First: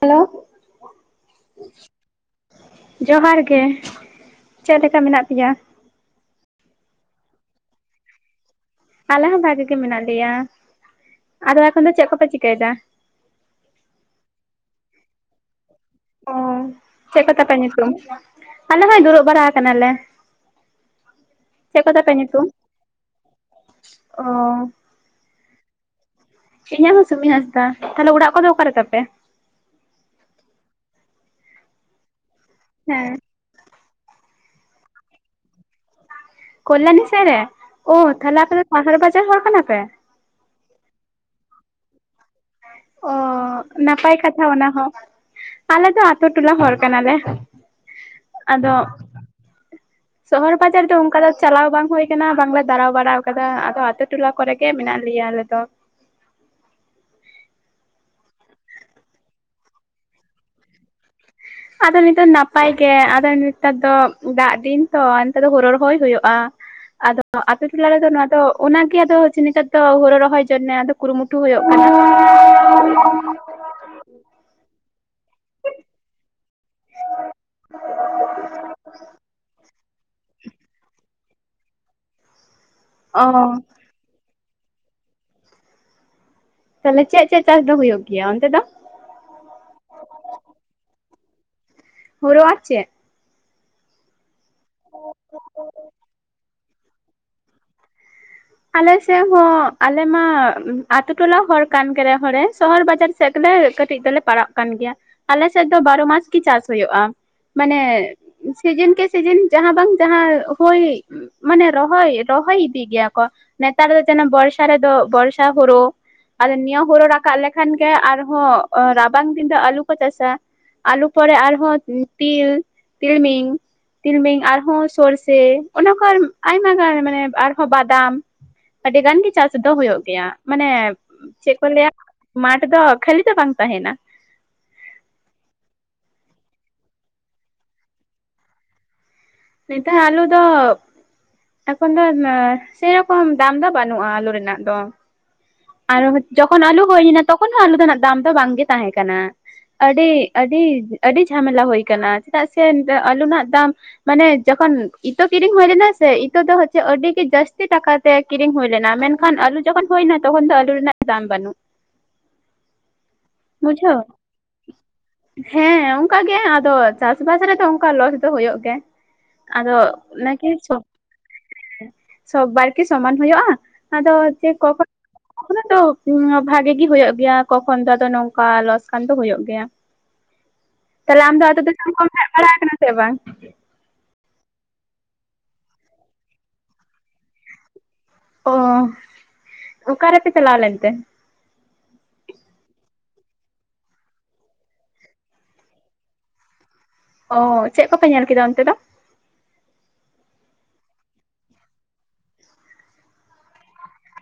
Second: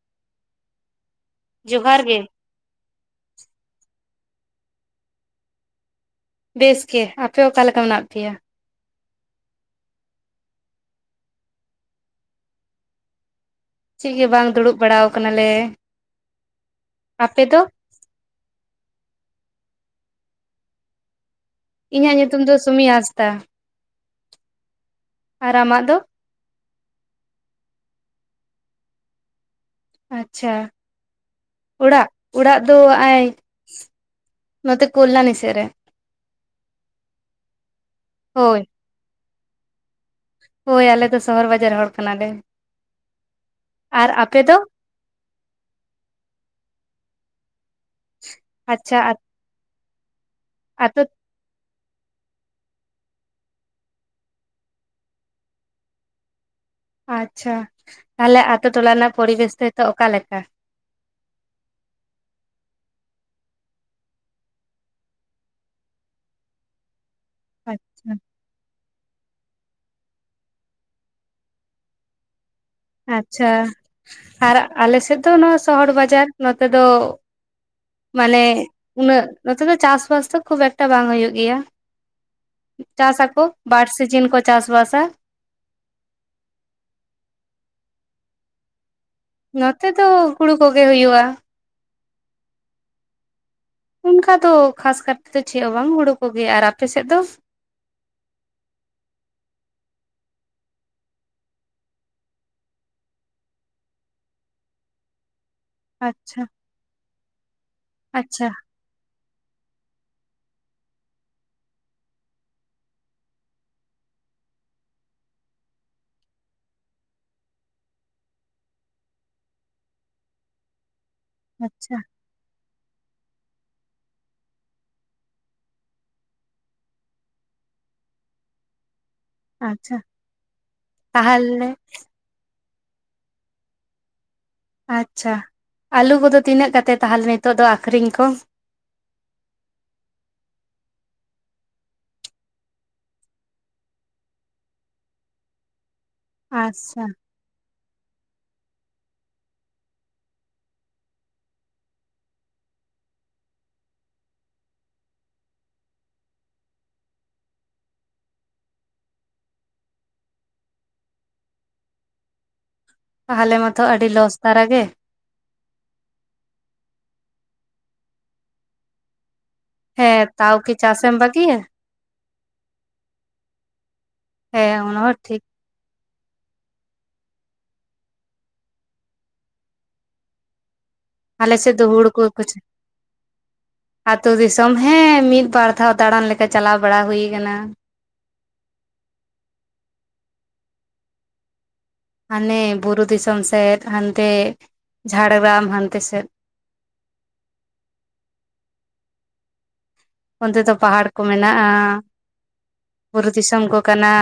Hello ᱡᱚᱦᱟᱨ ᱜᱮ ᱡᱚᱦᱟᱨ ᱜᱮ ᱪᱮᱫ ᱞᱮᱠᱟ ᱢᱮᱱᱟᱜ ᱯᱮᱭᱟ? ᱵᱮᱥᱜᱮ ᱾ᱟᱯᱮ ᱚᱠᱟᱞᱮᱠᱟ ᱢᱮᱱᱟᱜ ᱯᱮᱭᱟ? ᱟᱞᱮ ᱦᱚᱸ ᱵᱷᱟᱜᱮ ᱜᱮ ᱢᱮᱱᱟᱜ ᱞᱮᱭᱟ ᱟᱫᱚ ᱮᱠᱷᱚᱱ ᱫᱚ ᱪᱮᱫ ᱠᱚᱯᱮ ᱪᱤᱠᱟᱹᱭᱫᱟ? ᱪᱮᱫ ᱜᱮ ᱵᱟᱝ ᱫᱩᱲᱩᱵ ᱵᱟᱲᱟᱣ ᱠᱟᱱᱟᱞᱮ᱾ ᱚ ᱪᱮᱫ ᱠᱚ ᱟᱯᱮ ᱛᱯᱮ ᱫᱚ ᱧᱩᱛᱩᱢ ᱟᱞᱮ ᱦᱚᱸᱭ ᱫᱩᱲᱩᱵ ᱵᱟᱲᱟ ᱱᱟᱞᱮ ᱤᱧᱟᱹᱜ ᱧᱩᱛᱩᱢ ᱫᱚ ᱥᱩᱢᱤ ᱦᱟᱸᱥᱫᱟ ᱚ ᱟᱨ ᱟᱢᱟᱜ ᱫᱚ? ᱤᱧᱟᱹᱜ ᱦᱚᱸ ᱥᱩᱢᱤ ᱦᱟᱸᱥᱫᱟ ᱛᱟᱦᱚᱞᱮ ᱚᱲᱟᱜ ᱠᱚᱫᱚ ᱚᱠᱟ ᱨᱮ ᱛᱟᱯᱮ ᱟᱪᱪᱷᱟ ᱚᱲᱟᱜ ᱚᱲᱟᱜ ᱫᱚ ᱱᱚᱜ ᱦᱮᱸ ᱟᱭ ᱱᱚᱛᱮ ᱠᱳᱞᱞᱟᱱᱤ ᱥᱮᱫ ᱨᱮ᱾ ᱠᱚᱞᱞᱟᱱᱤ ᱥᱮᱫ ᱨᱮ ᱚ ᱛᱟᱦᱚᱞᱮ ᱟᱯᱮ ᱦᱳᱭ ᱫᱚ ᱥᱟᱦᱟᱨ ᱵᱟᱡᱟᱨ ᱦᱚᱲ ᱠᱟᱱᱟ ᱯᱮ᱾ ᱦᱳᱭ ᱟᱞᱮ ᱫᱚ ᱥᱚᱦᱚᱨ ᱵᱟᱡᱟᱨ ᱦᱚᱲ ᱠᱟᱱᱟᱞᱮ᱾ ᱚ ᱟᱨ ᱱᱟᱯᱟᱭ ᱟᱯᱮ ᱠᱟᱛᱷᱟ ᱫᱚ ᱚᱱᱟ ᱦᱚᱸ ᱟᱞᱮ ᱫᱚ ᱟᱛᱳ ᱴᱚᱞᱟ ᱦᱚᱲ ᱠᱟᱱᱟᱞᱮ ᱟᱫᱚ ᱟᱪᱪᱷᱟ ᱟ ᱥᱚᱦᱚᱨ ᱵᱟᱡᱟᱨ ᱫᱚ ᱚᱱᱠᱟ ᱫᱚ ᱪᱟᱞᱟᱣ ᱵᱟᱝ ᱦᱩᱭ ᱠᱟᱱᱟ ᱵᱟᱝᱞᱮ ᱫᱟᱬᱟ ᱵᱟᱲᱟᱣ ᱠᱟᱫᱟ ᱟᱫᱚ ᱟᱹᱛᱩ ᱴᱚᱞᱟ ᱠᱚᱨᱮ ᱜᱮ ᱢᱮᱱᱟᱜ ᱞᱮᱭᱟ ᱟᱞᱮ ᱫᱚ ᱟᱪᱪᱷᱟ ᱛᱟᱦᱞᱮ ᱟᱹᱛᱩ ᱴᱚᱞᱟ ᱨᱮᱱᱟᱜ ᱯᱚᱨᱤᱵᱮᱥ ᱫᱚ ᱱᱤᱛᱚᱜ ᱚᱠᱟ ᱞᱮᱠᱟ ᱟᱫᱚ ᱱᱤᱛᱚᱜ ᱱᱟᱯᱟᱭ ᱜᱮ ᱟᱫᱚ ᱱᱮᱛᱟᱨ ᱫᱚ ᱫᱟᱜ ᱫᱤᱱ ᱛᱚ ᱱᱮᱛᱟᱨ ᱫᱚ ᱦᱳᱲᱩ ᱨᱚᱦᱚᱭ ᱦᱩᱭᱩᱜᱼᱟ᱾ ᱟᱫᱚ ᱟᱹᱛᱩ ᱴᱚᱞᱟ ᱨᱮᱫᱚ ᱟᱪᱪᱷᱟ ᱱᱚᱣᱟ ᱫᱚ ᱚᱱᱟ ᱟᱫᱚ ᱱᱮᱛᱟᱨ ᱫᱚ ᱦᱳᱲᱩ ᱨᱚᱦᱚᱭ ᱡᱚᱱᱱᱮ ᱠᱩᱨᱩᱢᱩᱴᱩ ᱦᱩᱭᱩᱜ ᱠᱟᱱᱟ᱾ ᱟᱪᱪᱷᱟ ᱟᱨ ᱟᱞᱮᱥᱮᱫ ᱛᱚ ᱱᱚᱣᱟ ᱥᱚᱦᱚᱨ ᱵᱟᱡᱟᱨ ᱱᱚᱛᱮ ᱫᱚ ᱢᱟᱱᱮ ᱩᱱᱟᱹᱜ ᱱᱚᱛᱮ ᱫᱚ ᱪᱟᱥ [unintelligible] ᱠᱷᱩᱵ ᱮᱠᱴᱟ ᱵᱟᱝ ᱦᱩᱭᱩᱜ ᱜᱮᱭᱟ ᱪᱟᱥ ᱚ ᱟᱠᱚ ᱵᱟᱨ ᱥᱤᱡᱤᱱ ᱠᱚ ᱪᱟᱥ ᱵᱟᱥᱼᱟ ᱛᱟᱦᱞᱮ ᱪᱮᱫ ᱪᱮᱫ ᱪᱟᱥ ᱫᱚ ᱦᱩᱭᱩᱜ ᱜᱮᱭᱟ ᱚᱱᱛᱮ ᱫᱚ ᱱᱚᱛᱮ ᱫᱚ ᱦᱩᱲᱩ ᱠᱚᱜᱮ ᱦᱩᱭᱩᱜᱼᱟ᱾ ᱦᱩᱲᱩ ᱟᱨ ᱪᱮ? ᱚᱱᱠᱟ ᱫᱚ ᱠᱷᱟᱥ ᱠᱟᱨᱛᱮ ᱪᱮᱫ ᱦᱚᱸ ᱵᱟᱝ ᱦᱩᱲᱩ ᱠᱚᱜᱮ ᱟᱨ ᱟᱯᱮ ᱥᱮᱫ ᱫᱚ? ᱟᱞᱮᱥᱮᱫ ᱦᱚᱸ ᱟᱞᱮᱢᱟ ᱟᱹᱛᱩ ᱴᱚᱞᱟ ᱦᱚᱲ ᱠᱟᱱ ᱜᱮ ᱨᱮᱦᱚᱸᱞᱮ ᱥᱚᱦᱚᱨ ᱵᱟᱡᱟᱨ ᱠᱟᱹᱴᱤᱡ ᱫᱚᱞᱮ ᱯᱟᱲᱟᱜ ᱠᱟᱱ ᱜᱮᱭᱟ ᱟᱞᱮ ᱟᱞᱮ ᱥᱮᱫ ᱫᱚ ᱵᱟᱨᱚ ᱢᱟᱥ ᱜᱮ ᱟᱪᱪᱷᱟ ᱪᱟᱥ ᱦᱩᱭᱩᱜᱼ ᱢᱟᱱᱮ ᱟᱪᱪᱷᱟ ᱥᱤᱡᱤᱱ ᱠᱤ ᱥᱮᱮᱱ ᱡᱟᱦᱟᱸ ᱵᱟᱝ ᱡᱟᱦᱟᱸ ᱦᱳᱭ ᱢᱟᱱᱮ ᱨᱚᱦᱚᱭ ᱨᱚᱦᱚᱭ ᱤᱫᱤ ᱜᱮᱭᱟ ᱱᱮᱛᱟᱨ ᱫᱚ ᱡᱮᱱᱚ ᱵᱚᱨᱥᱟ ᱨᱮᱫᱚ ᱵᱚᱨᱥᱟ ᱦᱩᱲᱩ ᱟᱫᱚ ᱱᱤᱭᱟᱹ ᱦᱩᱲᱩ ᱨᱟᱠᱟᱵ ᱞᱮᱠᱷᱟᱱᱜᱮ ᱟᱨᱦᱚᱸ ᱨᱟᱵᱟᱝ ᱫᱤᱱ ᱫᱚ ᱟᱞᱩ ᱠᱚ ᱪᱟᱥᱟ ᱟᱞᱩ ᱯᱚᱨᱮ ᱟᱨᱦᱚᱸ ᱟᱪᱪᱷᱟ ᱛᱤᱞ ᱛᱤᱞᱢᱤᱧ ᱛᱤᱞᱢᱤᱧ ᱟᱨᱦᱚᱸ ᱥᱚᱨᱥᱮ ᱚᱱᱟ ᱠᱚ ᱟᱭᱢᱟ ᱜᱟᱱ ᱜᱮ ᱢᱟᱱᱮ ᱟᱨᱦᱚᱸ ᱵᱟᱫ ᱫᱟᱢ ᱟᱹᱰᱤ ᱜᱟᱱ ᱜᱮ ᱪᱟᱥ ᱫᱚ ᱟᱪᱪᱷᱟ ᱦᱩᱭᱩᱜ ᱜᱮᱭᱟ ᱢᱟᱱᱮ ᱪᱮᱫ ᱠᱚ ᱛᱟᱦᱚᱞᱮ ᱞᱟᱹᱭᱟ ᱢᱟᱴᱷ ᱫᱚ ᱠᱷᱟᱹᱞᱤ ᱫᱚ ᱵᱟᱝ ᱛᱟᱦᱮᱱᱟ ᱟᱪᱪᱷᱟ ᱟᱹᱞᱩ ᱠᱚᱫᱚ ᱛᱤᱱᱟᱹᱜ ᱠᱟᱛᱮᱫ ᱛᱟᱦᱚᱞᱮ ᱱᱤᱛᱚᱜ ᱫᱚ ᱟᱠᱷᱨᱤᱧ ᱠᱚ? ᱱᱤᱛᱟᱨ ᱟᱞᱩ ᱫᱚ ᱮᱠᱷᱚᱱ ᱫᱚ ᱥᱮᱨᱚᱠᱚᱢ ᱫᱟᱢ ᱫᱚ ᱵᱟᱹᱱᱩᱜᱼᱟ ᱟᱹᱞᱩ ᱨᱮᱱᱟᱜ ᱫᱚ᱾ ᱟᱨ ᱡᱚᱠᱷᱚᱱ ᱟᱞᱩ ᱟᱪᱪᱷᱟ ᱦᱩᱭᱱᱟ ᱛᱚᱠᱷᱚᱱ ᱦᱚᱸ ᱟᱞᱩ ᱫᱚ ᱱᱟᱜ ᱫᱟᱢ ᱫᱚ ᱵᱟᱝᱜᱮ ᱛᱟᱦᱮᱸ ᱠᱟᱱᱟ᱾ ᱟᱹᱰᱤ ᱟᱹᱰᱤ ᱟᱹᱰᱤ ᱡᱷᱟᱢᱮᱞᱟ ᱦᱩᱭ ᱟᱠᱟᱱᱟ ᱪᱮᱫᱟᱜ ᱥᱮ ᱟᱞᱩ ᱨᱮᱱᱟᱜ ᱫᱟᱢ ᱢᱟᱱᱮ ᱡᱚᱠᱷᱚᱱ ᱤᱛᱟᱹ ᱠᱤᱨᱤᱧ ᱦᱩᱭ ᱞᱮᱱᱟ ᱥᱮ ᱤᱛᱟᱹ ᱫᱚ ᱟᱹᱰᱤ ᱜᱮ ᱡᱟᱹᱥᱛᱤ ᱴᱟᱠᱟ ᱛᱮ ᱠᱤᱨᱤᱧ ᱦᱩᱭ ᱞᱮᱱᱟ᱾ ᱢᱮᱱᱠᱷᱟᱱ ᱟᱞᱩ ᱡᱚᱠᱷᱚᱱ ᱦᱩᱭᱱᱟ ᱛᱚᱠᱷᱚᱱ ᱫᱚ ᱟᱞᱩ ᱨᱮᱱᱟᱜ ᱫᱟᱢ ᱵᱟᱹᱱᱩᱜ᱾ ᱛᱟᱦᱚᱞᱮ ᱢᱟᱛᱚ ᱵᱩᱡᱷᱟᱹᱣ ᱟᱹᱰᱤ ᱞᱚᱥ ᱫᱷᱟᱨᱟ ᱜᱮ ᱦᱮᱸ ᱚᱱᱠᱟ ᱜᱮ ᱟᱫᱚ ᱪᱟᱥᱵᱟᱥ ᱨᱮᱫᱚ ᱚᱱᱠᱟ ᱞᱚᱥ ᱫᱚ ᱦᱳᱭᱳᱜ ᱜᱮᱭᱟ ᱟᱫᱚ ᱦᱮᱸ ᱚᱱᱟ ᱠᱮ ᱛᱟᱣ ᱠᱤ ᱪᱚ ᱪᱟᱥᱮᱢ ᱵᱟᱹᱜᱤᱭᱟ [inaudible] ᱥᱚᱵ ᱵᱟᱨᱠᱤ ᱥᱚᱢᱟᱱ ᱦᱩᱭᱩᱜᱼᱟ ᱟᱫᱚ ᱦᱮᱸ ᱚᱱᱟ ᱦᱚᱸ ᱴᱷᱤᱠ ᱠᱷᱚᱱᱟᱜ ᱫᱚ ᱦᱮ ᱵᱷᱟᱜᱮ ᱜᱮ ᱦᱩᱭᱩᱜᱳ ᱜᱮᱭᱟ ᱠᱚᱠᱷᱚᱱ ᱫᱚ ᱟᱫᱚ ᱱᱚᱝᱠᱟ ᱞᱚᱥ ᱠᱟᱱ ᱫᱚ ᱦᱩᱭᱩᱜ ᱜᱮᱭᱟ᱾ ᱛᱟᱦᱞᱮ ᱟᱢ ᱫᱚ ᱟᱞᱮ ᱟᱛᱩ ᱥᱮᱫ ᱫᱤᱥᱚᱢ ᱠᱚ ᱦᱩᱲᱩ ᱦᱮᱡ ᱵᱟᱲᱟ ᱟᱠᱟᱱᱟ ᱥᱮ ᱵᱟᱝ? ᱟᱹᱛᱩ ᱫᱤᱥᱚᱢ ᱦᱮᱸ ᱢᱤᱫ ᱵᱟᱨ ᱫᱷᱟᱣ ᱫᱟᱬᱟᱱ ᱞᱮᱠᱟ ᱪᱟᱞᱟᱣ ᱵᱟᱲᱟ ᱦᱩᱭ ᱟᱠᱟᱱᱟ᱾ ᱚ ᱚᱠᱟᱨᱮ ᱯᱮ ᱪᱟᱞᱟᱣ ᱞᱮᱱ ᱛᱮ? ᱦᱟᱱᱮ ᱵᱩᱨᱩ ᱫᱤᱥᱚᱢ ᱥᱮᱫ ᱦᱟᱱᱛᱮ ᱡᱷᱟᱲᱜᱨᱟᱢ ᱦᱟᱱᱛᱮ ᱥᱮᱫ ᱚᱻ ᱪᱮᱫ ᱠᱚᱯᱮ ᱧᱮᱞ ᱠᱮᱫᱟ ᱚᱱᱛᱮ ᱫᱚ ᱚᱱᱛᱮ ᱫᱚ ᱯᱟᱦᱟᱲ ᱠᱚ ᱢᱮᱱᱟᱜᱼᱟ ᱵᱩᱨᱩ ᱫᱤᱥᱚᱢ ᱠᱚ ᱠᱟᱱᱟ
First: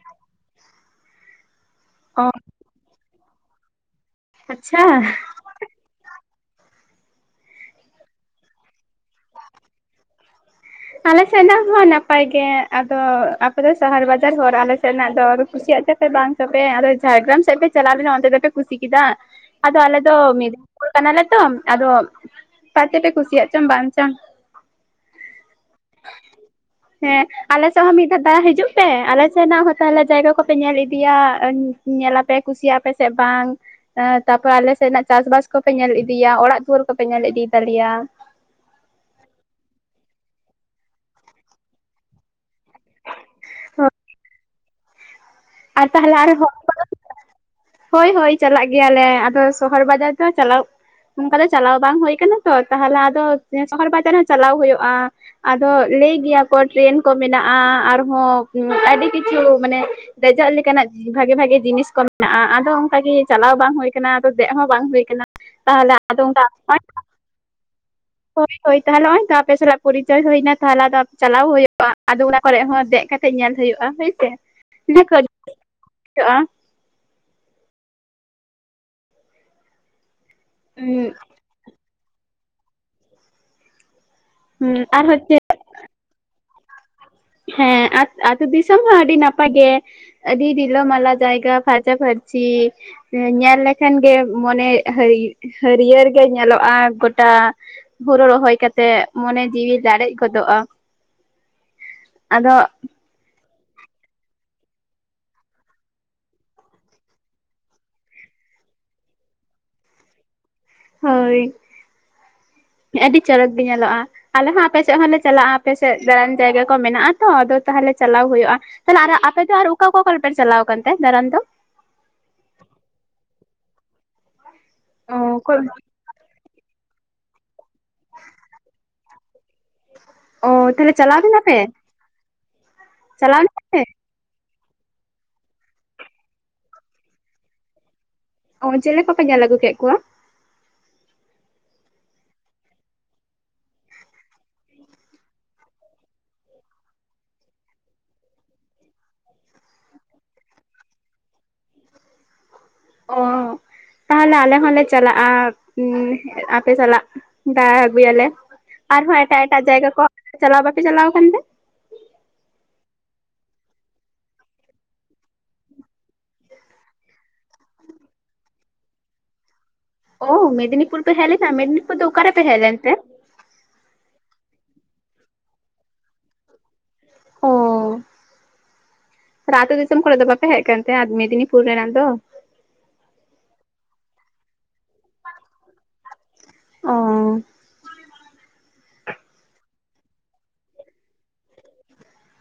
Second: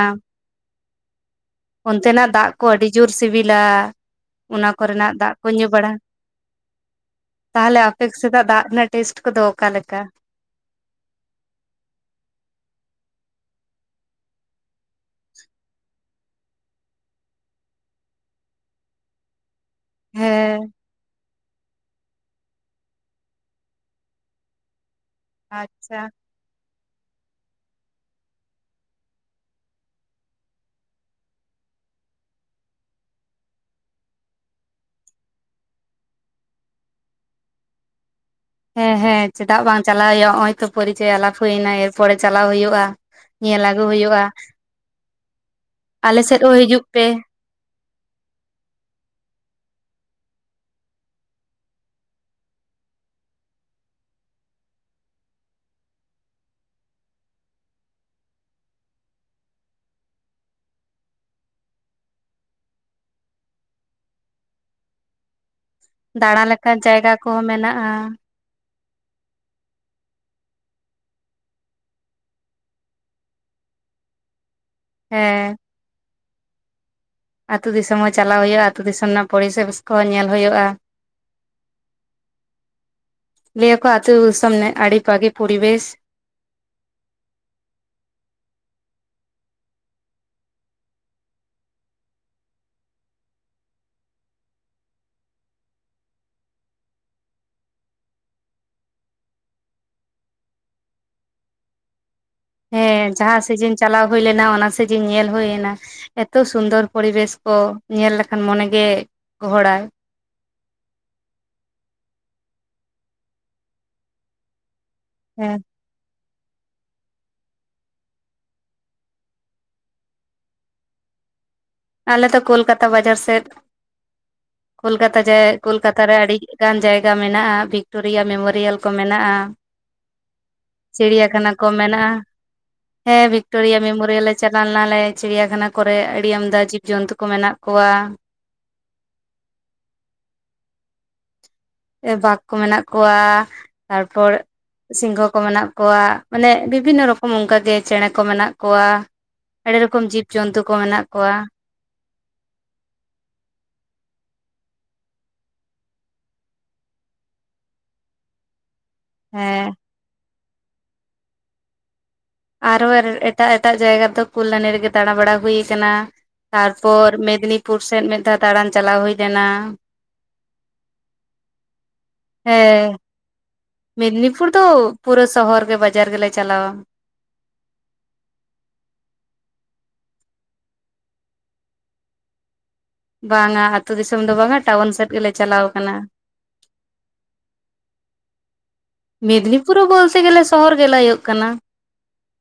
[unintelligible] ᱚᱱᱛᱮᱱᱟᱜ ᱫᱟᱜ ᱠᱚ ᱟᱹᱰᱤ ᱡᱳᱨ ᱥᱤᱵᱤᱞᱟ ᱚᱱᱟ ᱟᱪᱪᱷᱟ ᱠᱚᱨᱮᱱᱟᱜ ᱫᱟᱜ ᱠᱚ ᱧᱩ ᱵᱟᱲᱟ ᱛᱟᱦᱚᱞᱮ ᱟᱯᱮ ᱥᱮᱫᱟᱜ ᱫᱟᱜ ᱨᱮᱱᱟᱜ ᱴᱮᱥᱴ ᱠᱚᱫᱚ ᱚᱠᱟ ᱮᱠᱟ ᱟᱞᱮ ᱥᱮᱱᱟᱜ ᱦᱚᱸ ᱱᱟᱯᱟᱭ ᱜᱮ ᱟᱫᱚ ᱟᱯᱮ ᱫᱚ ᱥᱟᱦᱟᱨ ᱵᱟᱡᱟᱨ ᱦᱚᱲ ᱟᱞᱮ ᱥᱮ ᱱᱟᱜ ᱫᱚ ᱠᱩ ᱪᱮᱫ ᱛᱟᱯᱮ ᱵᱟᱝ ᱛᱟᱯᱮ ᱟᱫᱚ ᱡᱷᱟᱲᱜᱨᱟᱢ ᱥᱮᱫ ᱯᱮ ᱪᱟᱞᱟᱣ ᱞᱮᱱᱟ ᱚᱱᱛᱮ ᱫᱚᱯᱮ ᱠᱩᱥᱤ ᱠᱮᱫᱟ ᱟᱫᱚ ᱟᱞᱮ ᱫᱚ ᱦᱮᱸ ᱢᱤᱫᱽᱱᱤᱯᱩᱨ ᱠᱟᱱᱟᱞᱮ ᱛᱚ ᱟᱫᱚ ᱯᱟᱥᱮᱯᱮ ᱠᱩᱥᱤᱭᱟᱜ ᱪᱚᱝ ᱵᱟᱝ ᱢᱤᱫᱤᱛ [inaudible] ᱟᱪᱪᱷᱟ ᱦᱮᱸ ᱟᱞᱮ ᱥᱮᱫ ᱦᱚᱸ ᱢᱤᱫ ᱫᱷᱟᱣ ᱫᱟᱲᱟ ᱦᱤᱡᱩᱜ ᱯᱮ ᱟᱞᱮ ᱥᱮᱫᱱᱟᱜ ᱦᱚᱸ ᱛᱟᱦᱚᱞᱮ ᱡᱟᱭᱜᱟ ᱠᱚᱯᱮ ᱧᱮᱞ ᱤᱫᱤᱭᱟ ᱧᱮᱞᱟᱯᱮ ᱠᱩᱥᱤᱭᱟᱜ ᱟᱯᱮᱥᱮ ᱵᱟᱝ ᱛᱟᱯᱚᱨᱮ ᱟᱞᱮᱥᱮᱱᱟᱜ ᱪᱟᱥ ᱵᱟᱥ ᱠᱚᱯᱮ ᱧᱮᱞ ᱤᱫᱤᱭᱟ ᱚᱲᱟᱜ ᱫᱩᱣᱟᱹᱨ ᱠᱚᱯᱮ ᱧᱮᱞ ᱤᱫᱤ ᱛᱟᱞᱮᱭᱟ ᱦᱮᱸ ᱦᱮᱸ ᱪᱮᱫᱟᱜ ᱵᱟᱝ ᱪᱟᱞᱟᱜ ᱦᱩᱭᱩᱜᱼᱟ ᱱᱚᱜ ᱚᱭ ᱛᱚ ᱯᱚᱨᱤᱪᱚᱭ ᱟᱞᱟᱯ ᱦᱩᱭ ᱮᱱᱟ ᱮᱨᱯᱚᱨᱮ ᱪᱟᱞᱟᱣ ᱦᱩᱭᱩᱜᱼᱟ ᱧᱮᱞ ᱟᱹᱜᱩ ᱦᱩᱭᱩᱜᱼᱟ ᱟᱨ ᱛᱟᱦᱚᱞᱮ ᱟᱞᱮ ᱟᱨ ᱥᱮᱫ ᱦᱚᱲ ᱦᱚᱸ ᱦᱤᱡᱩᱜ ᱯᱮ ᱦᱳᱭ ᱦᱳᱭ ᱪᱟᱞᱟᱜ ᱜᱮᱭᱟᱞᱮ ᱟᱫᱚ ᱥᱚᱦᱚᱨ ᱵᱟᱡᱟᱨ ᱫᱚ ᱪᱟᱞᱟᱣ ᱚᱱᱠᱟ ᱫᱚ ᱪᱟᱞᱟᱣ ᱵᱟᱝ ᱦᱩᱭ ᱠᱟᱱᱟ ᱛᱚ ᱛᱟᱦᱞᱮ ᱟᱫᱚ ᱥᱚᱦᱚᱨ ᱵᱟᱡᱟᱨ ᱦᱚᱸ ᱪᱟᱞᱟᱣ ᱦᱩᱭᱩᱜᱼᱟ ᱟᱫᱚ ᱞᱟᱹᱭ ᱜᱮᱭᱟ ᱠᱚ ᱴᱨᱮᱱ ᱠᱚ ᱢᱮᱱᱟᱜᱼᱟ ᱟᱨᱦᱚᱸ ᱟᱹᱰᱤ ᱠᱤᱪᱷᱩ ᱢᱟᱱᱮ ᱫᱮᱡᱚᱜ ᱞᱮᱠᱟᱱᱟᱜ ᱵᱷᱟᱜᱮ ᱵᱷᱟᱜᱮ ᱡᱤᱱᱤᱥ ᱠᱚ ᱢᱮᱱᱟᱜᱼᱟ ᱟᱫᱚ ᱚᱱᱠᱟᱜᱮ ᱪᱟᱞᱟᱣ ᱵᱟᱝ ᱦᱳᱭ ᱠᱟᱱᱟ ᱟᱫᱚ ᱫᱮᱡ ᱦᱚᱸ ᱵᱟᱝ ᱦᱳᱭ ᱠᱟᱱᱟ ᱛᱟᱦᱚᱞᱮ ᱟᱫᱚ ᱫᱟᱬᱟ ᱚᱱᱠᱟ ᱞᱮᱠᱟᱱ ᱦᱳᱭ ᱡᱟᱭᱜᱟ ᱠᱚᱦᱚᱸ ᱢᱮᱱᱟᱜᱼᱟ [unintelligible] ᱦᱳᱭ ᱛᱟᱦᱚᱞᱮ ᱱᱚᱜ-ᱚᱭ ᱛᱚ ᱟᱯᱮ ᱥᱟᱞᱟᱜ ᱯᱚᱨᱤᱪᱚᱭ ᱦᱳᱭᱱᱟ ᱛᱟᱦᱚᱞᱮ ᱟᱫᱚ ᱪᱟᱞᱟᱣ ᱦᱩᱭᱳᱜᱼᱟ ᱟᱫᱚ ᱚᱱᱟ ᱠᱚᱨᱮ ᱦᱚᱸ ᱫᱮᱡ ᱠᱟᱛᱮ ᱧᱮᱞ ᱦᱳ ᱦᱳᱭᱳᱜᱼᱟ ᱦᱳᱭᱥᱮ ᱤᱱᱟᱹ ᱠᱷᱟᱹᱞ ᱦᱮᱸ [unintelligible] ᱦᱳᱭᱳᱜ-ᱟ ᱟᱹᱛᱩ ᱫᱤᱥᱚᱢ ᱦᱚᱸ ᱪᱟᱞᱟᱣ ᱦᱳᱭᱳᱜᱼᱟ ᱟᱹᱛᱩ ᱫᱤᱥᱚᱢ ᱨᱮᱱᱟᱜ ᱯᱚᱨᱤᱵᱮᱥ ᱠᱚᱦᱚᱸ ᱧᱮᱞ ᱦᱳᱭᱳᱜᱼᱟ ᱞᱟ. ᱭᱟ ᱠᱚ ᱟᱹᱛᱩ ᱫᱤᱥᱚᱢ ᱨᱮᱱᱟᱜ ᱦᱩᱸ ᱟᱹᱰᱤ ᱟᱨ ᱦᱚᱪᱪᱷᱮ ᱵᱷᱟᱜᱤ ᱯᱚᱨᱤᱵᱮᱥ ᱦᱮᱸ ᱟᱛ ᱟᱛᱩ ᱫᱤᱥᱚᱢ ᱦᱚᱸ ᱟᱹᱰᱤ ᱱᱟᱯᱟᱭ ᱜᱮ ᱟᱹᱰᱤ ᱨᱤᱞᱟᱹᱢᱟᱞᱟ ᱡᱟᱭᱜᱟ ᱯᱷᱟᱸᱨᱪᱟ ᱯᱷᱟᱸᱨ ᱪᱷᱤ ᱧᱮᱞ ᱞᱮᱠᱷᱟᱱ ᱜᱮ ᱢᱚᱱᱮ ᱦᱟᱹᱨᱤ ᱦᱟᱹᱨᱤᱭᱟᱹᱲ ᱜᱮ ᱧᱮᱞᱚᱜᱼᱟ ᱴᱟᱜ ᱦᱳᱲᱳ ᱨᱚᱦᱚᱭ ᱠᱟᱛᱮᱜ ᱢᱚᱱᱮ ᱡᱤᱣᱤ ᱞᱟᱲᱮᱡ ᱜᱚᱫᱚᱜᱼᱟ ᱟᱫᱚ ᱦᱮᱸ ᱡᱟᱦᱟᱸ ᱥᱮᱡᱤᱱ ᱪᱟᱞᱟᱣ ᱦᱩᱭ ᱞᱮᱱᱟ ᱚᱱᱟ ᱥᱮᱡᱤᱱ ᱧᱮᱞ ᱦᱳᱭᱱᱟ ᱮᱛᱚ ᱥᱩᱱᱫᱚᱨ ᱯᱚᱨᱤᱵᱮᱥ ᱠᱚ ᱧᱮᱞ ᱞᱮᱠᱷᱟᱱ ᱢᱚᱱ ᱢᱚᱱᱮ ᱜᱮ ᱜᱚᱦᱚᱲᱟᱭ ᱦᱳᱭ ᱟᱹᱰᱤ ᱪᱚᱨᱚᱠ ᱜᱮ ᱧᱮᱞᱚᱜᱼᱟ ᱟᱞᱮ ᱦᱚᱸ ᱟᱯᱮ ᱥᱮᱫ ᱦᱚᱸᱞᱮ ᱪᱟᱞᱟᱜᱼᱟ ᱦᱮᱸ ᱟᱯᱮ ᱥᱮᱫ ᱫᱟᱲᱟᱱ ᱡᱟᱭᱜᱟ ᱠᱚ ᱢᱮᱱᱟᱜᱼᱟ ᱛᱚ ᱟᱫᱚ ᱛᱟᱦᱚᱞᱮ ᱪᱟᱞᱟᱣ ᱦᱳᱭᱳᱜᱼᱟ ᱛᱟᱦᱚᱞᱮ ᱟᱨ ᱦᱚᱸ ᱟᱯᱮ ᱫᱚ ᱟᱨ ᱚᱠᱟ ᱚᱠᱟ ᱠᱚᱨᱮ ᱯᱮ ᱪᱟᱞᱟᱣ ᱠᱟᱱᱛᱮ ᱫᱟᱬᱟᱱ ᱫᱚ ᱟᱞᱮ ᱫᱚ ᱠᱳᱞᱠᱟᱛᱟ ᱵᱟᱡᱟᱨ ᱥᱮᱫ ᱚ ᱠᱳᱞᱠᱟᱛᱟ ᱡᱟᱭ ᱠᱳᱞᱠᱟᱛᱟᱨᱮ ᱟᱹᱰᱤ ᱜᱟᱱ ᱡᱟᱭᱜᱟ ᱢᱮᱱᱟᱜᱼᱟ ᱵᱷᱤᱠᱴᱳᱨᱤᱭᱟ ᱢᱮᱢᱳᱨᱤᱭᱟᱞ ᱠᱚ ᱢᱮᱱᱟᱜᱼᱟ ᱚ ᱛᱟᱦᱚᱞᱮ ᱪᱟᱞᱟᱣ ᱞᱮᱱᱟ ᱪᱤᱲᱤᱭᱟᱠᱷᱟᱱᱟ ᱯᱮ ᱠᱚ ᱢᱮᱱᱟᱜᱼᱟ ᱦᱮᱸ ᱪᱟᱞᱟᱣ ᱞᱮᱱᱟ ᱵᱷᱤᱠᱴᱳᱨᱤᱭᱟ ᱯᱮ ᱢᱮᱢᱳᱨᱤᱭᱟᱞᱮ ᱪᱟᱞᱟᱣ ᱞᱮᱱᱟᱞᱮ ᱪᱤᱲᱤᱭᱟᱠᱷᱟᱱᱟ ᱠᱚᱨᱮ ᱟᱹᱰᱤ ᱟᱢᱫᱟ ᱡᱤᱵᱽ ᱡᱚᱱᱛᱩ ᱠᱚ ᱢᱮᱱᱟᱜ ᱠᱚᱣᱟ ᱚ ᱪᱮᱞᱮ ᱠᱚᱯᱮ ᱧᱮᱞ ᱟᱹᱜᱩ ᱠᱮᱫ ᱠᱚᱣᱟ ᱵᱟᱜᱽ ᱠᱚ ᱢᱮᱱᱟᱜ ᱠᱚᱣᱟ ᱛᱟᱨᱯᱚᱨ ᱥᱤᱝᱜᱷᱚ ᱠᱚ ᱢᱮᱱᱟᱜ ᱠᱚᱣᱟ ᱢᱟᱱᱮ ᱵᱤᱵᱷᱤᱱᱱᱚ ᱨᱚᱠᱚᱢ ᱚᱱᱠᱟᱜᱮ ᱪᱮᱸᱬᱮ ᱠᱚ ᱢᱮᱱᱟᱜ ᱠᱚᱣᱟ ᱟᱹᱰᱤ ᱨᱚᱠᱚᱢ ᱡᱤᱵᱽᱡᱚᱱᱛᱩ ᱠᱚ ᱢᱮᱱᱟᱜ ᱠᱚᱣᱟ ᱚ ᱛᱟᱦᱚᱞᱮ ᱟᱞᱮ ᱦᱚᱞᱮ ᱪᱟᱞᱟᱜᱼᱟ ᱟᱯᱮ ᱥᱟᱞᱟᱜ ᱫᱟᱬᱟ ᱟᱹᱜᱩᱭᱟᱞᱮ ᱟᱨᱦᱚᱸ ᱮᱴᱟᱜ ᱮᱴᱟᱜ ᱦᱮᱸ ᱡᱟᱭᱜᱟ ᱠᱚ ᱪᱟᱞᱟᱣ ᱵᱟᱯᱮ ᱪᱟᱞᱟᱣ ᱠᱟᱱᱛᱮ ᱟᱨᱚ ᱮᱴᱟᱜ ᱮᱴᱟᱜ ᱡᱟᱭᱜᱟ ᱛᱚ ᱠᱚᱞᱞᱟᱱᱤ ᱨᱮᱜᱮ ᱫᱟᱬᱟᱵᱟᱲᱟ ᱦᱳᱭ ᱠᱟᱱᱟ ᱛᱟᱨᱯᱚᱨ ᱢᱮᱫᱽᱱᱤᱯᱩᱨ ᱥᱮᱫ ᱢᱤᱫ ᱫᱷᱟᱣ ᱫᱟᱬᱟᱱ ᱪᱟᱞᱟᱣ ᱦᱳᱭ ᱞᱮᱱᱟ ᱚ ᱢᱮᱫᱽᱱᱤᱯᱩᱨ ᱯᱮ ᱦᱮᱸᱜᱞᱮᱱᱟ ᱢᱮᱫᱽᱱᱤᱯᱩᱨ ᱫᱚ ᱚᱠᱟᱨᱮ ᱯᱮ ᱦᱮᱸᱜᱞᱮᱱ ᱛᱮ ᱦᱮᱸ ᱢᱮᱫᱽᱱᱤᱯᱩᱨ ᱫᱚ ᱯᱩᱨᱟᱹ ᱥᱚᱦᱚᱨ ᱜᱮ ᱵᱟᱡᱟᱨ ᱜᱮᱞᱮ ᱪᱟᱞᱟᱣᱟ ᱚ ᱟᱛᱳ ᱫᱤᱥᱚᱢ ᱠᱚᱨᱮ ᱫᱚ ᱵᱟᱯᱮ ᱦᱮᱜ‌ ᱠᱟᱱᱛᱮ ᱢᱮᱫᱽᱱᱤᱯᱩᱨ ᱨᱮᱱᱟᱜ ᱫᱚ ᱵᱟᱝᱟ ᱟᱹᱛᱩ ᱫᱤᱥᱚᱢ ᱫᱚ ᱵᱟᱝᱟ ᱴᱟᱣᱩᱱ ᱥᱮᱫ ᱜᱮᱞᱮ ᱪᱟᱞᱟᱣ ᱠᱟᱱᱟ᱾ ᱚ ᱢᱮᱫᱽᱱᱤᱯᱩᱨ ᱵᱚᱞᱛᱮ ᱜᱮᱞᱮ ᱥᱚᱦᱚᱨ ᱜᱮ ᱞᱟᱹᱭᱳᱜ ᱠᱟᱱᱟ᱾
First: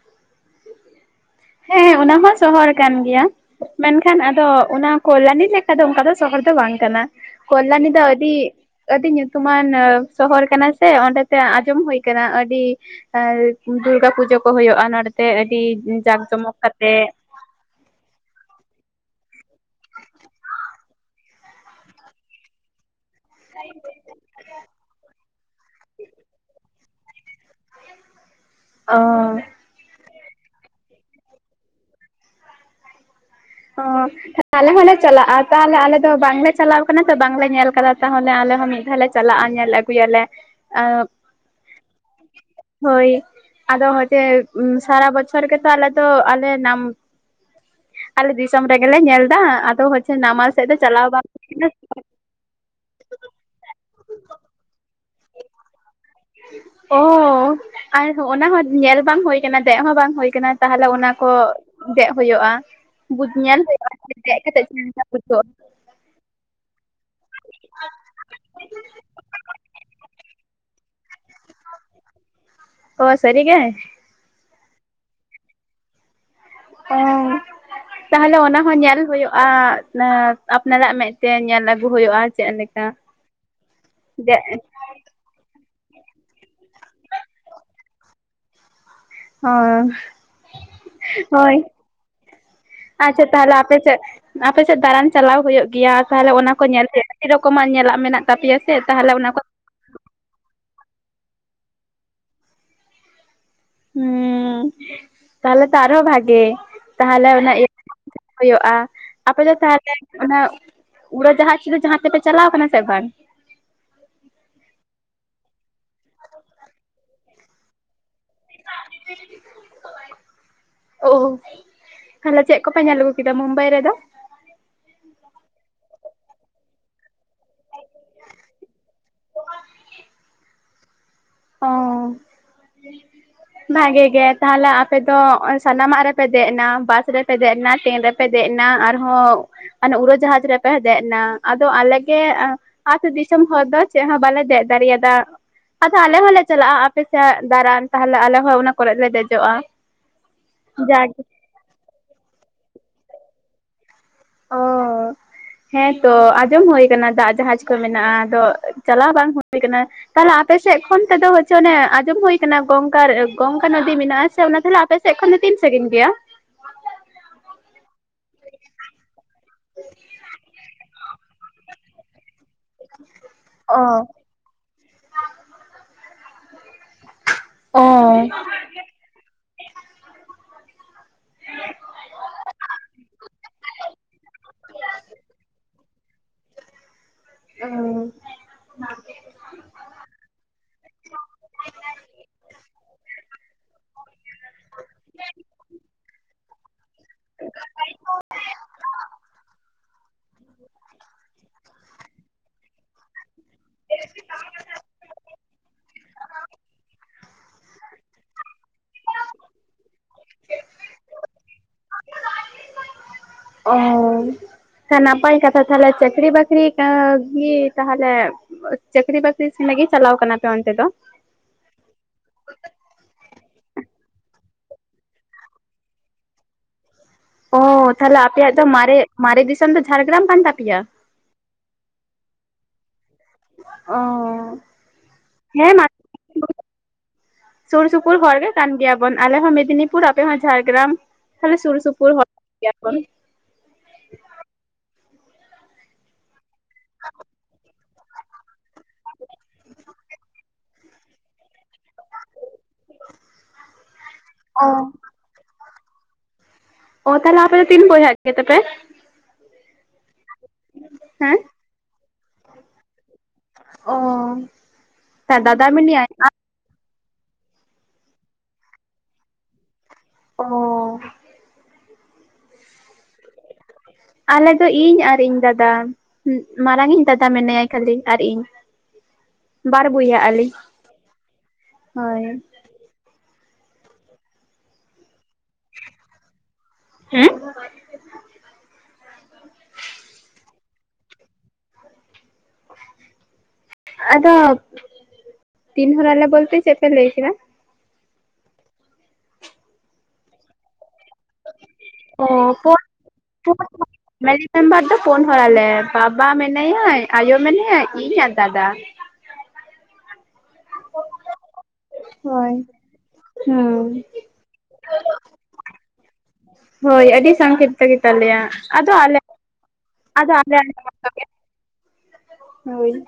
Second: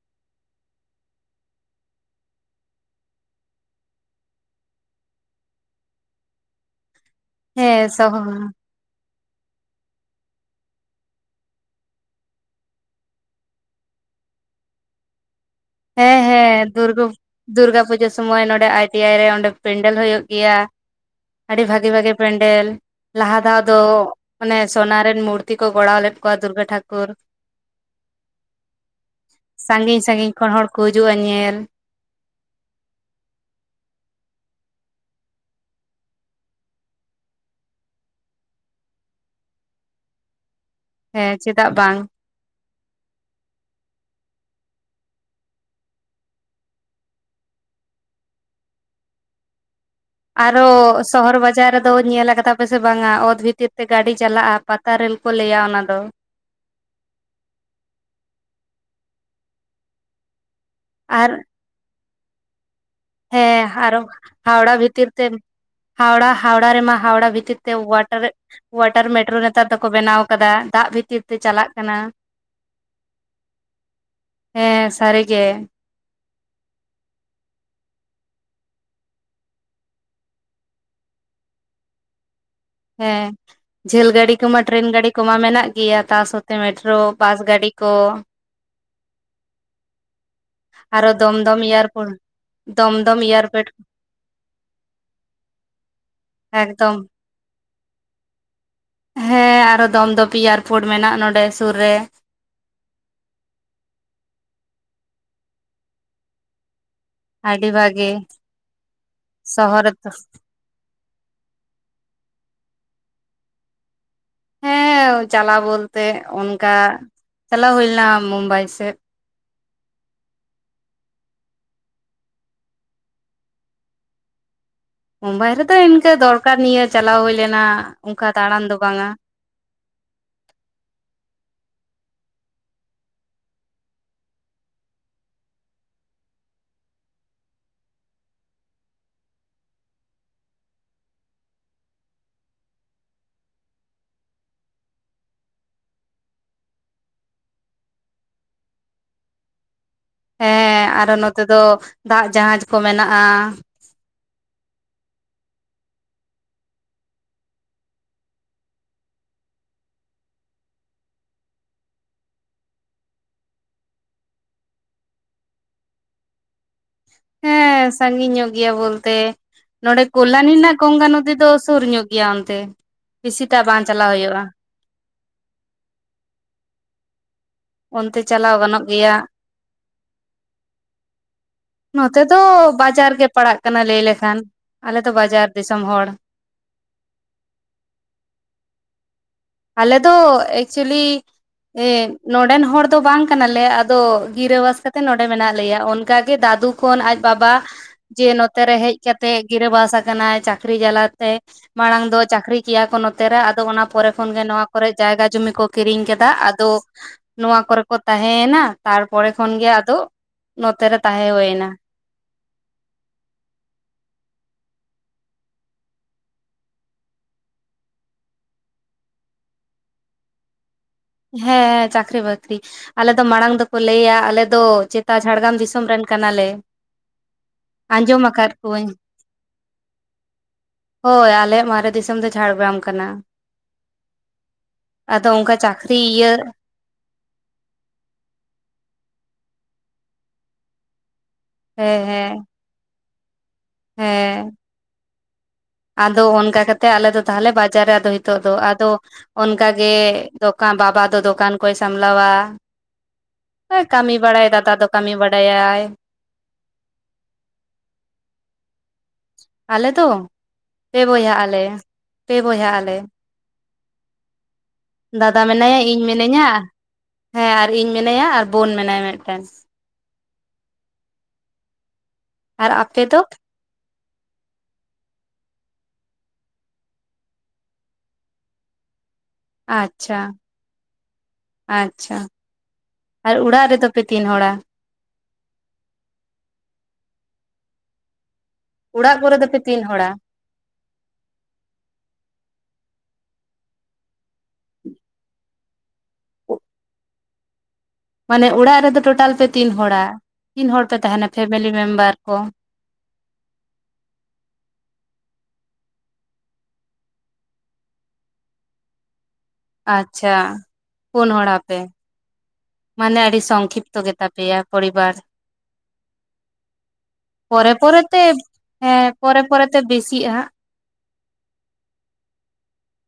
[inaudible] ᱦᱮᱸ ᱚᱱᱟ ᱦᱚᱸ ᱥᱚᱦᱚᱨ ᱠᱟᱱ ᱜᱮᱭᱟ ᱢᱮᱱᱠᱷᱟᱱ ᱟᱫᱚ ᱚᱱᱟ ᱠᱚᱞᱞᱟᱱᱤ ᱞᱮᱠᱟᱫᱚ ᱚᱱᱠᱟ ᱫᱚ ᱥᱚᱦᱚᱨ ᱫᱚ ᱵᱟᱝ ᱠᱟᱱᱟ ᱠᱚᱞᱞᱟᱱᱤ ᱦᱮᱸ ᱫᱚ ᱟᱹᱰᱤ ᱥᱚᱦᱚᱨ ᱟᱹᱰᱤ ᱧᱩᱛᱩᱢᱟᱱ ᱥᱚᱦᱚᱨ ᱠᱟᱱᱟ ᱥᱮ ᱚᱸᱰᱮᱛᱮ ᱟᱸᱡᱚᱢ ᱦᱳᱭ ᱠᱟᱱᱟ ᱟᱹᱰᱤ ᱫᱩᱨᱜᱟ ᱯᱩᱡᱟ ᱠᱚ ᱦᱳᱭᱳᱜᱼᱟ ᱱᱚᱸᱰᱮᱛᱮ ᱟᱹᱰᱤ ᱦᱮᱸ ᱡᱟᱠ ᱡᱚᱢᱚᱠ ᱦᱮᱸ ᱫᱩᱨᱜᱟᱹ ᱠᱟᱛᱮᱜ ᱫᱩᱨᱜᱟ ᱯᱩᱡᱟ ᱥᱚᱢᱚᱭ ᱱᱚᱸᱰᱮ ᱟᱭ ᱴᱤ ᱟᱭ ᱨᱮ ᱚᱸᱰᱮ ᱯᱮᱱᱰᱮᱞ ᱦᱳᱭᱳᱜ ᱜᱮᱭᱟ ᱟᱹᱰᱤ ᱵᱷᱟᱜᱮ ᱵᱷᱟᱜᱮ ᱯᱮᱱᱰᱮᱞ ᱞᱟᱦᱟ ᱫᱷᱟᱣ ᱫᱚ ᱚᱱᱮ ᱥᱚᱱᱟ ᱨᱮᱱ ᱢᱩᱨᱛᱤ ᱠᱚ ᱜᱚᱲᱟᱣ ᱞᱮᱫ ᱠᱚᱣᱟ ᱫᱩᱨᱜᱟ ᱴᱷᱟᱠᱩᱨ ᱚᱸ ᱥᱟᱺᱜᱤᱧ ᱥᱟᱺᱜᱤᱧ ᱠᱷᱚᱱ ᱦᱚᱲ ᱠᱚ ᱦᱤᱡᱩᱜᱼᱟ ᱧᱮᱞ ᱚ ᱟᱞᱮ ᱦᱚᱸᱞᱮ ᱪᱟᱞᱟᱜᱼᱟ ᱛᱟᱦᱚᱞᱮ ᱟᱞᱮ ᱫᱚ ᱵᱟᱝᱞᱮ ᱪᱟᱞᱟᱣ ᱠᱟᱱᱟ ᱛᱚ ᱵᱟᱝᱞᱮ ᱧᱮᱞ ᱠᱟᱫᱟ ᱛᱟᱦᱚᱞᱮ ᱟᱞᱮ ᱟᱞᱮ ᱦᱚᱸ ᱢᱤᱫ ᱫᱷᱟᱣ ᱞᱮ ᱪᱟᱞᱟᱜᱼᱟ ᱧᱮᱞ ᱟᱜᱩᱭᱟᱞᱮ ᱦᱮᱸ ᱪᱮᱫᱟᱜ ᱵᱟᱝ ᱦᱳᱭ ᱟᱫᱚ ᱦᱳᱭᱛᱚ ᱥᱟᱨᱟ ᱵᱚᱪᱷᱚᱨ ᱜᱮᱛᱚ ᱟᱞᱮ ᱛᱚ ᱟᱞᱮ ᱱᱟᱢ ᱟᱞᱮ ᱫᱤᱥᱚᱢ ᱨᱮᱜᱮᱞᱮ ᱧᱮᱞᱫᱟ ᱟᱫᱚ ᱱᱟᱢᱟᱞ ᱥᱮᱫ ᱟᱨᱚ ᱫᱚ ᱪᱟᱞᱟᱣ ᱵᱟᱝ ᱥᱚᱦᱚᱨ ᱦᱩᱭ ᱠᱟᱱᱟ᱾ ᱵᱟᱡᱟᱨ ᱨᱮᱫᱚ ᱧᱮᱞ ᱟᱠᱟᱫᱟ ᱯᱮᱥᱮ ᱵᱟᱝᱟ ᱚᱛ ᱵᱷᱤᱛᱤᱨ ᱛᱮ ᱜᱟᱹᱰᱤ ᱪᱟᱞᱟᱜᱼᱟ ᱯᱟᱛᱟᱨᱮ ᱠᱚ ᱞᱟᱹᱭᱟ ᱚᱱᱟ ᱫᱚ ᱚ ᱟᱨ ᱚᱱᱟ ᱦᱚᱸ ᱧᱮᱞ ᱵᱟᱝ ᱦᱩᱭ ᱠᱟᱱᱟ ᱫᱮᱡ ᱦᱚᱸ ᱵᱟᱝ ᱦᱩᱭ ᱟᱠᱟᱱᱟ ᱛᱟᱦᱚᱞᱮ ᱚᱱᱟ ᱟᱨ ᱠᱚ ᱫᱮᱡ ᱦᱩᱭᱩᱜᱼᱟ᱾ ᱵᱩᱡ ᱧᱮᱞ ᱦᱮᱸ ᱦᱩᱭᱩᱜᱼᱟ ᱟᱨᱚ ᱫᱮᱡ ᱠᱟᱛᱮᱜ ᱦᱟᱣᱲᱟ ᱪᱮᱫ ᱞᱮᱠᱟ ᱵᱷᱤᱛᱤᱨ ᱛᱮ ᱵᱩᱡᱷᱟᱹᱜᱼᱟ ᱦᱟᱣᱲᱟ ᱦᱟᱣᱲᱟ ᱨᱮᱢᱟ ᱦᱟᱣᱲᱟ ᱵᱷᱤᱛᱤᱨ ᱛᱮ ᱚᱣᱟᱴᱟᱨ ᱚᱣᱟᱴᱟᱨ ᱢᱮᱴᱨᱳ ᱱᱮᱛᱟᱨ ᱫᱚᱠᱚ ᱵᱮᱱᱟᱣ ᱟᱠᱟᱫᱟ ᱫᱟᱜ ᱵᱷᱤᱛᱤᱨ [unintelligible] ᱛᱮ ᱪᱟᱞᱟᱜ ᱠᱟᱱᱟ᱾ ᱚ ᱥᱟᱹᱨᱤ ᱜᱮ ᱦᱮᱸ ᱥᱟᱹᱨᱤᱜᱮ ᱚ ᱛᱟᱦᱞᱮ ᱚᱱᱟ ᱦᱚᱸ ᱧᱮᱞ ᱦᱩᱭᱩᱜᱼᱟ ᱟᱯᱱᱟᱨᱟᱜ ᱢᱮᱫᱛᱮ ᱧᱮᱞ ᱟᱹᱜᱩ ᱦᱩᱭᱩᱜᱼᱟ᱾ ᱪᱮᱫ ᱞᱮᱠᱟ ᱦᱮᱸ ᱡᱷᱟᱹᱞ ᱜᱟᱹᱰᱤ ᱫᱮᱡ ᱠᱚᱢᱟ ᱴᱨᱮᱱ ᱜᱟᱹᱰᱤ ᱠᱚᱢᱟ ᱢᱮᱱᱟᱜ ᱜᱮᱭᱟ ᱥᱟᱛᱮ ᱢᱮᱴᱨᱳ ᱵᱟᱥ ᱜᱟᱹᱰᱤ ᱠᱚ ᱟᱨ ᱟᱨᱚ ᱫᱚᱢᱫᱚᱢ ᱤᱭᱟᱨ ᱯᱚᱞ ᱟᱪᱪᱷᱟ ᱛᱟᱦᱚᱞᱮ ᱟᱯᱮᱥᱮᱫ ᱟᱯᱮᱥᱮᱫ ᱫᱟᱬᱟᱱ ᱪᱟᱞᱟᱣ ᱦᱩᱭᱩᱜ ᱜᱮᱭᱟ ᱛᱟᱦᱚᱞᱮ ᱚᱱᱟ ᱠᱚ ᱮᱠᱫᱚᱢ ᱧᱮᱞᱛᱮ ᱟᱹᱰᱤ ᱨᱚᱠᱚᱢᱟᱜ ᱧᱮᱞ ᱪᱟᱞᱟᱜ ᱢᱮᱱᱟᱜ ᱛᱟᱯᱮᱭᱟ ᱥᱮ ᱛᱟᱦᱚᱞᱮ ᱚᱱᱟ ᱠᱚ ᱦᱮᱸ ᱟᱨᱚ ᱫᱚᱢᱫᱚᱯ ᱮᱭᱟᱨᱯᱳᱨᱴ ᱢᱮᱱᱟᱜᱼᱟ ᱱᱚᱸᱰᱮ ᱥᱩᱨ ᱨᱮ ᱦᱩᱸ ᱛᱟᱦᱞᱮ ᱛᱟᱨ ᱦᱚᱸ ᱵᱷᱟᱜᱮ ᱛᱟᱦᱚᱞᱮ ᱚᱱᱟ ᱤᱭᱟᱹ ᱟᱹᱰᱤ ᱵᱷᱟᱜᱮ ᱦᱩᱭᱩᱜᱼᱟ ᱟᱯᱮ ᱫᱚ ᱥᱚᱦᱚᱨ ᱛᱟᱦᱚᱞᱮ ᱨᱮᱛᱚ ᱚᱱᱟ ᱩᱲᱟᱹ ᱡᱟᱦᱟᱡᱽ ᱡᱟᱦᱟᱸ ᱛᱮᱯᱮ ᱪᱟᱞᱟᱣ ᱠᱟᱱᱟ ᱥᱮ ᱵᱟᱝ? ᱦᱮᱸ ᱪᱟᱞᱟᱣ ᱵᱚᱞᱛᱮ ᱚᱱᱠᱟ ᱪᱟᱞᱟᱣ ᱦᱩᱭ ᱞᱮᱱᱟ ᱢᱩᱢᱵᱟᱭ ᱥᱮᱫ᱾ [inaudible] ᱚ ᱛᱟᱦᱚᱞᱮ ᱪᱮᱫ ᱠᱚᱯᱮ ᱧᱮᱞ ᱟᱹᱜᱩ ᱠᱮᱫᱟ ᱢᱩᱢᱵᱟᱭ ᱨᱮᱫᱚ? ᱢᱳᱢᱵᱟᱭ ᱨᱮᱫᱚ ᱛᱮ ᱫᱚᱨᱠᱟᱨ ᱱᱤᱭᱟᱹ ᱪᱟᱞᱟᱣ ᱦᱩᱭ ᱞᱮᱱᱟ ᱚᱱᱠᱟ ᱫᱟᱬᱟᱱ ᱫᱚ ᱵᱟᱝᱼᱟ᱾ ᱚ ᱵᱷᱟᱜᱤ ᱜᱮ ᱛᱟᱦᱞᱮ ᱟᱯᱮ ᱫᱚ ᱥᱟᱱᱟᱢᱟᱜ ᱨᱮᱯᱮ ᱫᱮᱡ ᱮᱱᱟ ᱵᱟᱥ ᱨᱮᱯᱮ ᱫᱮᱡ ᱮᱱᱟ ᱴᱨᱮᱹᱱ ᱨᱮᱯᱮ ᱫᱮᱡ ᱦᱮᱡᱽᱱᱟ ᱟᱨᱦᱚᱸ ᱩᱨᱟᱹ ᱡᱟᱦᱟᱡᱽ ᱨᱮᱯᱮ ᱫᱮᱡ ᱮᱱᱟ ᱟᱫᱚ ᱟᱞᱮᱜᱮ ᱟᱹᱛᱩ ᱫᱤᱥᱚᱢ ᱦᱚᱲ ᱫᱚ ᱪᱮᱫ ᱦᱚᱸ ᱵᱟᱞᱮ ᱫᱮᱡ ᱫᱟᱲᱮᱭᱟᱫᱟ ᱟᱞᱮ ᱦᱚᱸᱞᱮ ᱪᱟᱞᱟᱜᱼᱟ ᱟᱯᱮ ᱥᱮᱭᱟᱜ ᱫᱟᱨᱟᱱ ᱛᱟᱦᱚᱞᱮ ᱟᱞᱮ ᱦᱚᱸ ᱚᱱᱟ ᱠᱚᱨᱮ ᱞᱮ ᱫᱮᱡᱚᱜᱼᱟ᱾ ᱦᱮᱸ ᱟᱨᱚ ᱡᱟᱜᱮ ᱱᱚᱛᱮ ᱫᱚ ᱫᱟᱜ ᱡᱟᱦᱟᱡ ᱠᱚ ᱢᱮᱱᱟᱜᱼᱟ ᱚ ᱦᱮᱸᱛᱚ ᱟᱸᱡᱚᱢ ᱦᱩᱭᱟ ᱠᱟᱱᱟ ᱫᱟᱜ ᱡᱟᱦᱟᱡ ᱠᱚ ᱢᱮᱱᱟᱜᱼᱟ ᱟᱫᱚ ᱪᱟᱞᱟᱣ ᱵᱟᱝ ᱦᱩᱭᱩ ᱠᱟᱱᱟ ᱟᱯᱮᱥᱮᱫ ᱠᱷᱚᱱ ᱛᱮᱫᱚ ᱦᱚᱪ ᱚᱱᱮ ᱟᱸᱚᱢ ᱦᱩᱭ ᱟᱠᱟᱱᱟ ᱜᱚᱝᱠ ᱜᱚᱝᱠᱟ ᱱᱚᱫᱤ ᱢᱮᱱᱟᱜᱼᱟ ᱥᱮ ᱚᱱᱟ ᱛᱟᱦᱚᱞᱮ ᱟᱯᱮ ᱥᱮᱫ ᱠᱷᱚᱱ ᱛᱤᱱ ᱥᱟᱺᱜᱤᱧ ᱜᱮᱭᱟ ᱦᱮᱸ ᱥᱟᱺᱜᱤᱧ ᱧᱚᱜ ᱜᱮᱭᱟ ᱵᱚᱞᱛᱮ ᱱᱚᱰᱮ ᱠᱚᱞᱟᱱᱤ ᱨᱮᱱᱟᱜ ᱜᱚᱝᱜᱟ ᱱᱚᱫᱤ ᱫᱚ ᱥᱩᱨ ᱧᱚᱜ ᱜᱮᱭᱟ ᱚᱱᱛᱮ ᱵᱮᱥᱤᱴᱟᱜ ᱵᱟᱝ ᱚ ᱪᱟᱞᱟᱣ ᱦᱩᱭᱩᱜᱼᱟ ᱚ ᱚᱱᱛᱮ ᱪᱟᱞᱟᱣ ᱜᱟᱱᱚᱜ ᱜᱮᱭᱟ ᱱᱚᱛᱮ ᱫᱚ ᱵᱟᱡᱟᱨ ᱜᱮ ᱯᱟᱲᱟᱜ ᱠᱟᱱᱟ ᱞᱟᱹᱭ ᱞᱮᱠᱷᱟᱱ ᱟᱞᱮ ᱫᱚ ᱵᱟᱡᱟᱨ ᱫᱤᱥᱚᱢ ᱦᱚᱲ ᱚ ᱟᱞᱮ ᱫᱚ ᱮᱠᱪᱩᱭᱮᱞᱤ ᱦᱮᱸ ᱱᱚᱰᱮᱱ ᱦᱚᱲ ᱫᱚ ᱵᱟᱝ ᱠᱟᱱᱟᱞᱮ ᱟᱫᱚ ᱜᱤᱨᱟᱹᱵᱟᱥ ᱠᱟᱛᱮᱜ ᱱᱚᱰᱮ ᱢᱮᱱᱟᱜ ᱞᱮᱭᱟ ᱚᱱᱠᱟᱜᱮ ᱫᱟᱫᱩ ᱠᱷᱚᱱ ᱟᱡ ᱵᱟᱵᱟ ᱡᱮ ᱱᱚᱛᱮᱨᱮ ᱦᱮᱡ ᱠᱟᱛᱮᱜ ᱜᱤᱨᱟᱹᱵᱟᱥ ᱟᱠᱟᱱᱟᱭ ᱪᱟᱹᱠᱨᱤ ᱡᱟᱞᱟᱛᱮ ᱢᱟᱲᱟᱝ ᱫᱚ ᱪᱟᱹᱠᱨᱤ ᱠᱮᱭᱟ ᱠᱚ ᱱᱚᱛᱮ ᱨᱮ ᱟᱫᱚ ᱚᱱᱟ ᱯᱚᱨᱮ ᱛᱚᱠᱷᱚᱱ ᱜᱮ ᱱᱚᱣᱟ ᱠᱚᱨᱮ ᱡᱟᱭᱜᱟ ᱡᱩᱚᱢᱤ ᱠᱚ ᱠᱤᱨᱤᱧ ᱠᱮᱫᱟ ᱟᱫᱚ ᱱᱚᱶᱟ ᱠᱚᱨᱮ ᱠᱚ ᱛᱟᱦᱮᱸᱱᱟ ᱛᱟᱨᱯᱚᱨ ᱯᱚᱨᱮ ᱠᱷᱚᱱᱜᱮ ᱟᱫᱚ ᱱᱚᱛᱮᱨᱮ ᱛᱟᱸᱦᱮ ᱦᱩᱭ ᱮᱱᱟ ᱚ ᱱᱟᱯᱟᱭ ᱠᱟᱛᱷᱟ ᱛᱟᱦᱚᱞᱮ ᱪᱟᱹᱠᱨᱤ ᱵᱟᱠᱨᱤ ᱮ ᱠᱤ ᱛᱟᱦᱚᱞᱮ ᱪᱟᱹᱠᱨᱤ ᱵᱟᱠᱨᱤ ᱪᱮᱫ ᱞᱟᱹᱜᱤᱫ ᱪᱟᱞᱟᱣ ᱟᱠᱟᱱᱟ ᱯᱮ ᱚᱱᱛᱮ ᱫᱚ ᱦᱮᱸ ᱪᱟᱹᱠᱨᱤ ᱵᱟᱹᱠᱨᱤ ᱟᱞᱮ ᱫᱚ ᱢᱟᱲᱟᱝ ᱫᱚᱠᱚ ᱞᱟᱹᱭᱟ ᱟᱞᱮ ᱫᱚ ᱪᱮᱛᱟ ᱡᱷᱟᱲᱜᱨᱟᱢ ᱫᱤᱥᱚᱢ ᱨᱮᱱ ᱠᱟᱱᱟᱞᱮ ᱚ ᱛᱟᱦᱚᱞᱮ ᱟᱸᱡᱚᱢ ᱟᱠᱟᱫ ᱟᱯᱮᱭᱟᱜ ᱫᱚ ᱠᱚᱣᱟᱹᱧ ᱢᱟᱨᱮ ᱢᱟᱨᱮ ᱫᱤᱥᱚᱢ ᱫᱚ ᱡᱷᱟᱲᱜᱨᱟᱢ ᱠᱟᱱ ᱛᱟᱯᱮᱭᱟ ᱦᱳᱭ ᱟᱞᱮᱭᱟᱜ ᱢᱟᱨᱮ ᱫᱤᱥᱚᱢ ᱫᱚ ᱪᱷᱟᱲᱜᱨᱟᱢ ᱠᱟᱱᱟ ᱚᱸ ᱟᱫᱚ ᱚᱱᱠᱟ ᱦᱮᱸ ᱪᱟᱹᱠᱨᱤ ᱤᱭᱟᱹ ᱥᱩᱨ ᱥᱩᱯᱩᱨ ᱦᱚᱲ ᱜᱮ ᱠᱟᱱ ᱜᱮᱭᱟ ᱵᱚᱱ ᱟᱞᱮ ᱦᱚᱸ ᱢᱮᱫᱽᱱᱤᱯᱩᱨ ᱟᱯᱮ ᱦᱚᱸ ᱡᱷᱟᱲᱜᱨᱟᱢ ᱛᱟᱦᱞᱮ ᱥᱩᱨ ᱦᱮᱸ ᱥᱩᱯᱩᱨ ᱦᱚᱲ ᱦᱮᱸ [inaudible] ᱜᱮᱭᱟᱵᱚᱱ ᱦᱮᱸ ᱟᱫᱚ ᱚᱱᱠᱟ ᱠᱟᱛᱮᱜ ᱟᱞᱮ ᱫᱚ ᱛᱟᱦᱞᱮ ᱵᱟᱡᱟᱨ ᱨᱮ ᱟᱫᱚ ᱱᱤᱛᱚᱜ ᱫᱚ ᱟᱫᱚ ᱚᱱᱠᱟᱜᱮ ᱵᱟ ᱵᱟᱵᱟ ᱫᱚ ᱫᱚᱠᱟᱱ ᱠᱚᱭ ᱥᱟᱢᱞᱟᱣᱟ ᱠᱟᱹᱢᱤ ᱵᱟᱲᱟᱭ ᱫᱟᱫᱟ ᱫᱚ ᱠᱟᱹᱢᱤ ᱵᱟᱰᱟᱭᱟᱭ ᱚ ᱛᱟᱦᱚᱞᱮ ᱟᱯᱮ ᱫᱚ ᱛᱤᱱ ᱵᱚᱭᱦᱟ ᱜᱮ ᱛᱮᱯᱮ ᱟᱞᱮ ᱫᱚ ᱯᱮ ᱵᱚᱭᱦᱟᱜ ᱟᱞᱮ ᱯᱮ ᱵᱚᱭᱦᱟᱜ ᱟᱞᱮ ᱚ ᱫᱟᱫᱟ ᱢᱮᱱᱟᱭᱟ ᱤᱧ ᱢᱤᱱᱟᱹᱧᱟ ᱦᱮᱸ ᱟᱨ ᱤᱧ ᱢᱮᱱᱟᱭᱟ ᱟᱨ ᱵᱳᱱ ᱢᱮᱱᱟᱭᱟ ᱢᱤᱫᱴᱮᱱ ᱚᱸ ᱟᱨ ᱟᱯᱮ ᱫᱚ ᱟᱞᱮ ᱫᱚ ᱤᱧ ᱟᱨ ᱤᱧ ᱫᱟᱫᱟ ᱢᱟᱨᱟᱝ ᱤᱧ ᱫᱟᱫᱟ ᱢᱮᱱᱟᱭᱟ ᱠᱷᱟᱹᱞᱤ ᱟᱨ ᱤᱧ ᱵᱟᱨ ᱟᱪᱪᱷᱟ ᱵᱚᱭᱦᱟ ᱟᱹᱞᱤᱧ ᱟᱪᱪᱷᱟ ᱦᱳᱭ ᱟᱨ ᱚᱲᱟᱜ ᱨᱮᱫᱚ ᱯᱮ ᱛᱤᱱ ᱦᱚᱲᱟ ᱦᱮᱸ ᱚᱲᱟᱜ ᱠᱚᱨᱮ ᱫᱚᱯᱮ ᱛᱤᱱ ᱦᱚᱲᱟ [inaudible] ᱛᱤᱱᱦᱚᱨ ᱟᱞᱮ ᱵᱚᱞᱛᱮ ᱪᱮᱫ ᱯᱮ ᱞᱟᱹᱭ ᱠᱮᱫᱟ ᱢᱟᱱᱮ ᱚᱲᱟᱜ ᱨᱮᱫᱚ ᱴᱳᱴᱟᱞ ᱯᱮ ᱛᱤᱱ ᱦᱚᱲᱟ ᱛᱤᱱ ᱦᱚᱲ ᱯᱮ ᱛᱟᱦᱮᱱᱟ ᱯᱷᱮᱢᱮᱞᱤ ᱢᱮᱢᱵᱟᱨ ᱚ ᱠᱚ [unintelligible] ᱯᱷᱮᱢᱮᱞᱤ ᱢᱮᱢᱵᱟᱨ ᱫᱚ ᱯᱳᱱ ᱦᱚᱲ ᱟᱞᱮ ᱵᱟᱵᱟ ᱢᱮᱱᱟᱭᱟᱭ ᱟᱭᱳ ᱢᱮᱱᱟᱭᱟᱭ ᱤᱧ ᱟᱨ ᱫᱟᱫᱟ ᱟᱪᱪᱷᱟ ᱯᱩᱱ ᱦᱚᱲ ᱟᱯᱮ ᱦᱳᱭ ᱢᱟᱱᱮ ᱟᱹᱰᱤ ᱥᱚᱝᱠᱷᱤᱯᱛᱚ ᱦᱩᱸ ᱜᱮᱛᱟ ᱯᱮᱭᱟ ᱯᱚᱨᱤᱵᱟᱨ [unintelligible] ᱦᱳᱭ ᱟᱹᱰᱤ ᱯᱚᱨᱮ ᱥᱚᱝᱠᱷᱤᱯᱛᱚ ᱯᱚᱨᱮᱛᱮ ᱜᱮᱛᱟᱞᱮᱭᱟ ᱟᱫᱚ ᱦᱮᱸ ᱟᱞᱮ ᱯᱚᱨᱮ ᱯᱚᱨᱮᱛᱮ ᱟᱫᱚ ᱵᱮᱥᱤᱜᱼᱟ [unintelligible] [unintelligible] ᱦᱳᱭ